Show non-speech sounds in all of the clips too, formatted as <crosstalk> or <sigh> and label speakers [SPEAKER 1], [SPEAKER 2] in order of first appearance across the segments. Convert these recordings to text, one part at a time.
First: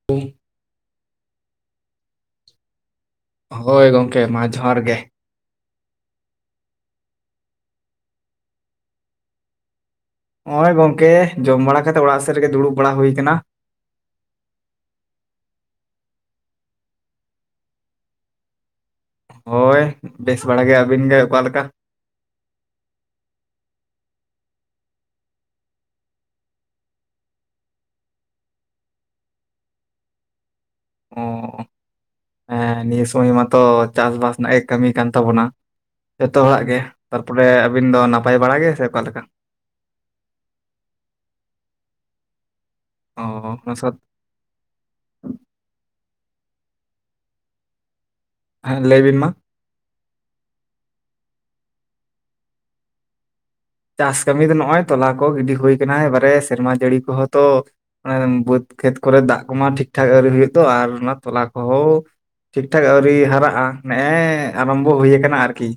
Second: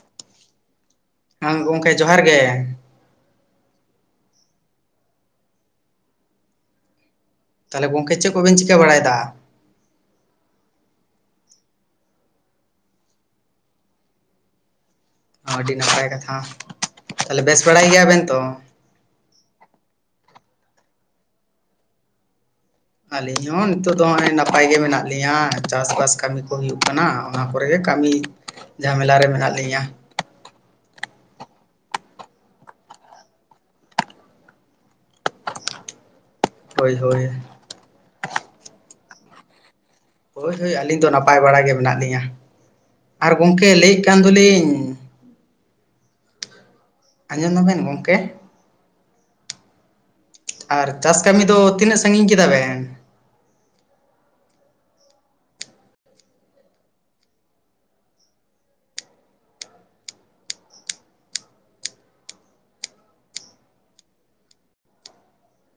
[SPEAKER 1] <unintelligible>
[SPEAKER 2] ᱦᱮᱸ ᱜᱚᱢᱠᱮ ᱡᱚᱦᱟᱨ ᱜᱮ
[SPEAKER 1] ᱦᱳᱭ ᱜᱚᱝᱠᱮ ᱢᱟ ᱡᱚᱦᱟᱨ ᱜᱮ
[SPEAKER 2] ᱛᱟᱦᱚᱞᱮ ᱜᱚᱝᱠᱮ ᱪᱮᱫ ᱠᱚᱵ ᱪᱤᱠᱟᱹ ᱵᱟᱲᱟᱭᱮᱫᱟ
[SPEAKER 1] ᱱᱚᱜ ᱚᱭ ᱜᱚᱝᱠᱮ ᱡᱚᱢ ᱵᱟᱲᱟ ᱠᱟᱛᱮᱜ ᱚᱲᱟᱜ ᱥᱮᱫ ᱨᱮᱜᱮ ᱫᱩᱲᱩᱵ ᱵᱟᱲᱟ ᱦᱩᱭ ᱟᱠᱟᱱᱟ
[SPEAKER 2] ᱟᱹᱰᱤ ᱱᱟᱯᱟᱭ ᱠᱟᱛᱷᱟ ᱛᱟᱦᱚᱞᱮ ᱵᱮᱥ ᱵᱟᱲᱟᱭ ᱜᱮᱭᱟ ᱵᱮᱱ ᱛᱚ
[SPEAKER 1] ᱦᱳᱭ ᱵᱮᱥ ᱵᱟᱲᱟ ᱜᱮ ᱟᱹᱵᱤᱱ ᱜᱮ ᱚᱠᱟᱞᱮ ᱞᱮᱠᱟ
[SPEAKER 2] ᱟᱹᱞᱤᱧ ᱦᱚᱸ ᱱᱤᱛᱚᱜᱜ ᱫᱚ ᱱᱚᱜᱚᱭ ᱱᱟᱯᱟᱭ ᱜᱮ ᱢᱮᱱᱟᱜ ᱞᱤᱧᱟᱹ ᱪᱟᱥᱵᱟᱥ ᱠᱟᱹᱢᱤ ᱠᱚ ᱦᱩᱭᱩᱜ ᱠᱟᱱᱟ ᱚᱱᱟ ᱠᱚᱨᱮᱜᱮ ᱠᱟᱹᱢᱤ ᱡᱷᱟᱢᱮᱞᱟ ᱨᱮ ᱢᱮᱱᱟᱜ ᱞᱤᱧᱟᱹ
[SPEAKER 1] ᱚ ᱦᱮᱸ ᱱᱤᱭᱟᱹ ᱥᱚᱢᱚᱭ ᱢᱟᱛᱚ ᱪᱟᱥᱼᱵᱟᱥ ᱨᱮᱱᱟᱜ ᱜᱮ ᱠᱟᱹᱢᱤ ᱠᱟᱱ ᱛᱟᱵᱚᱱᱟ ᱡᱚᱛᱚ ᱦᱚᱲᱟᱜ ᱜᱮ
[SPEAKER 2] ᱦᱳᱭ ᱦᱳᱭ
[SPEAKER 1] ᱛᱟᱨᱯᱚᱨᱮ ᱟᱹᱵᱤᱱ ᱫᱚ ᱱᱟᱯᱟᱭ ᱵᱟᱲᱟ ᱜᱮ ᱥᱮ ᱚᱠᱟᱞᱮᱠᱟ
[SPEAKER 2] ᱦᱳᱭ ᱦᱳᱭ ᱟᱹᱞᱤᱧ ᱫᱚ ᱱᱟᱯᱟᱭ ᱵᱟᱲᱟ ᱜᱮ ᱢᱮᱱᱟᱜ ᱞᱤᱧᱟᱹ
[SPEAKER 1] ᱚ
[SPEAKER 2] ᱟᱨ ᱜᱚᱢᱠᱮ
[SPEAKER 1] ᱚᱱᱟ ᱥᱟᱶ
[SPEAKER 2] ᱞᱟᱹᱭᱼᱮᱫ ᱠᱟᱱ ᱫᱚᱞᱤᱧ ᱟᱸᱡᱚᱢ ᱟᱵᱮᱱ ᱜᱚᱢᱠᱮ?
[SPEAKER 1] ᱦᱮᱸ ᱞᱟᱹᱭ ᱵᱤᱱ ᱢᱟ
[SPEAKER 2] ᱟᱨ ᱪᱟᱥ ᱠᱟᱹᱢᱤ ᱫᱚ ᱛᱤᱱᱟᱹᱜ ᱥᱟᱺᱜᱤᱧ ᱠᱮᱫᱟ ᱵᱮᱱ
[SPEAKER 1] ᱪᱟᱥ ᱠᱟᱹᱢᱤ ᱫᱚ ᱱᱚᱜᱼᱚᱭ ᱛᱚᱞᱟ ᱠᱚ ᱜᱤᱰᱤ ᱦᱩᱭ ᱟᱠᱟᱱᱟ ᱮᱵᱟᱨᱮ ᱥᱮᱨᱢᱟ ᱡᱟᱹᱲᱤ ᱠᱚᱦᱚᱸ ᱛᱚ ᱵᱟᱹᱫᱽ ᱠᱷᱮᱛ ᱠᱚᱨᱮ ᱫᱟᱜ ᱠᱚᱢᱟ ᱴᱷᱤᱠ ᱴᱷᱟᱠ ᱟᱨᱣᱨᱤ ᱦᱩᱭᱩᱜ ᱛᱚ ᱟᱨ ᱚᱱᱟ ᱛᱚᱞᱟ ᱠᱚᱦᱚᱸ ᱴᱷᱤᱠ ᱴᱷᱟᱠ ᱟᱹᱣᱨᱤ ᱦᱟᱨᱟᱜᱼᱟ ᱱᱮᱜᱼᱮ ᱟᱨᱟᱢᱵᱚ ᱦᱩᱭ ᱠᱟᱱᱟ ᱟᱨᱠᱤ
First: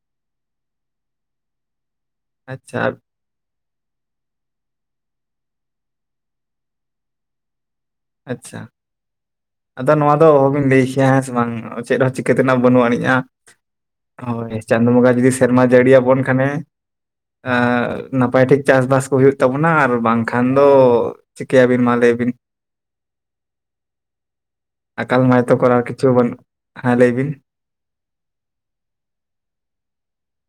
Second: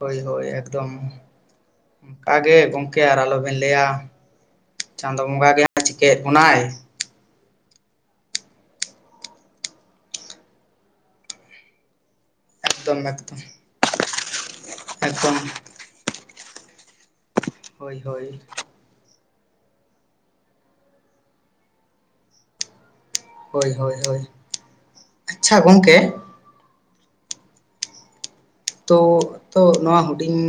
[SPEAKER 2] ᱦᱳᱭ ᱦᱳᱭ ᱮᱠᱫᱚᱢ ᱚᱱᱠᱟ ᱜᱮ
[SPEAKER 1] ᱟᱪᱪᱷᱟ
[SPEAKER 2] ᱜᱚᱝᱠᱮ ᱟᱨ ᱟᱞᱚ ᱵᱮᱱ ᱞᱟᱹᱭᱟ ᱪᱟᱸᱫᱚ ᱵᱚᱸᱜᱟ ᱜᱮ ᱦᱟᱜ ᱪᱤᱠᱟᱹᱭᱮᱫ ᱵᱚᱱᱟᱭ
[SPEAKER 1] ᱟᱪᱪᱷᱟ ᱟᱫᱚ ᱱᱚᱣᱟ ᱫᱚ ᱚᱦᱚᱵᱤᱱ ᱞᱟᱹᱭ ᱠᱮᱭᱟ ᱦᱮᱸ ᱥᱮ ᱵᱟᱝ ᱪᱮᱫ ᱦᱚᱸ ᱪᱤᱱᱤᱠᱟᱹ ᱛᱮᱱᱟᱜ ᱵᱟᱹᱱᱩᱜ
[SPEAKER 2] ᱮᱠᱫᱚᱢ
[SPEAKER 1] ᱟᱹᱱᱤᱡᱼᱟ
[SPEAKER 2] ᱮᱠᱫᱚᱢ
[SPEAKER 1] ᱦᱳᱭ ᱪᱟᱸᱫᱳ ᱵᱚᱸᱜᱟ ᱡᱩᱫᱤ
[SPEAKER 2] ᱮᱠᱫᱚᱢ
[SPEAKER 1] ᱥᱮᱨᱢᱟ ᱡᱟᱹᱲᱤᱭᱟᱵᱚᱱ ᱠᱷᱟᱱᱮ
[SPEAKER 2] ᱦᱳᱭ
[SPEAKER 1] ᱮᱜ
[SPEAKER 2] ᱦᱳᱭ
[SPEAKER 1] ᱱᱟᱯᱟᱭ ᱴᱷᱤᱠ ᱪᱟᱥᱵᱟᱥ ᱠᱚ ᱦᱩᱭᱩᱜ ᱛᱟᱵᱚᱱᱟ ᱟᱨ ᱵᱟᱝᱠᱷᱟᱱ ᱫᱚ ᱪᱤᱠᱟᱹᱭᱟᱵᱤᱱ ᱢᱟ ᱞᱟᱹᱭ ᱵᱤᱱ
[SPEAKER 2] ᱦᱳᱭ ᱦᱳᱭ ᱦᱳᱭ
[SPEAKER 1] ᱟᱠᱟᱞ ᱢᱟᱭ ᱛᱚ
[SPEAKER 2] ᱟᱪᱪᱷᱟ
[SPEAKER 1] ᱠᱚᱨᱟᱣ ᱠᱤᱪᱷᱩ
[SPEAKER 2] ᱜᱚᱝᱠᱮ
[SPEAKER 1] ᱵᱟ. ᱱᱩᱜ ᱦᱮᱸ ᱞᱟᱹᱭ ᱵᱤᱱ
[SPEAKER 2] ᱛᱚ ᱛᱚ ᱱᱚᱣᱟ ᱦᱩᱰᱤᱧ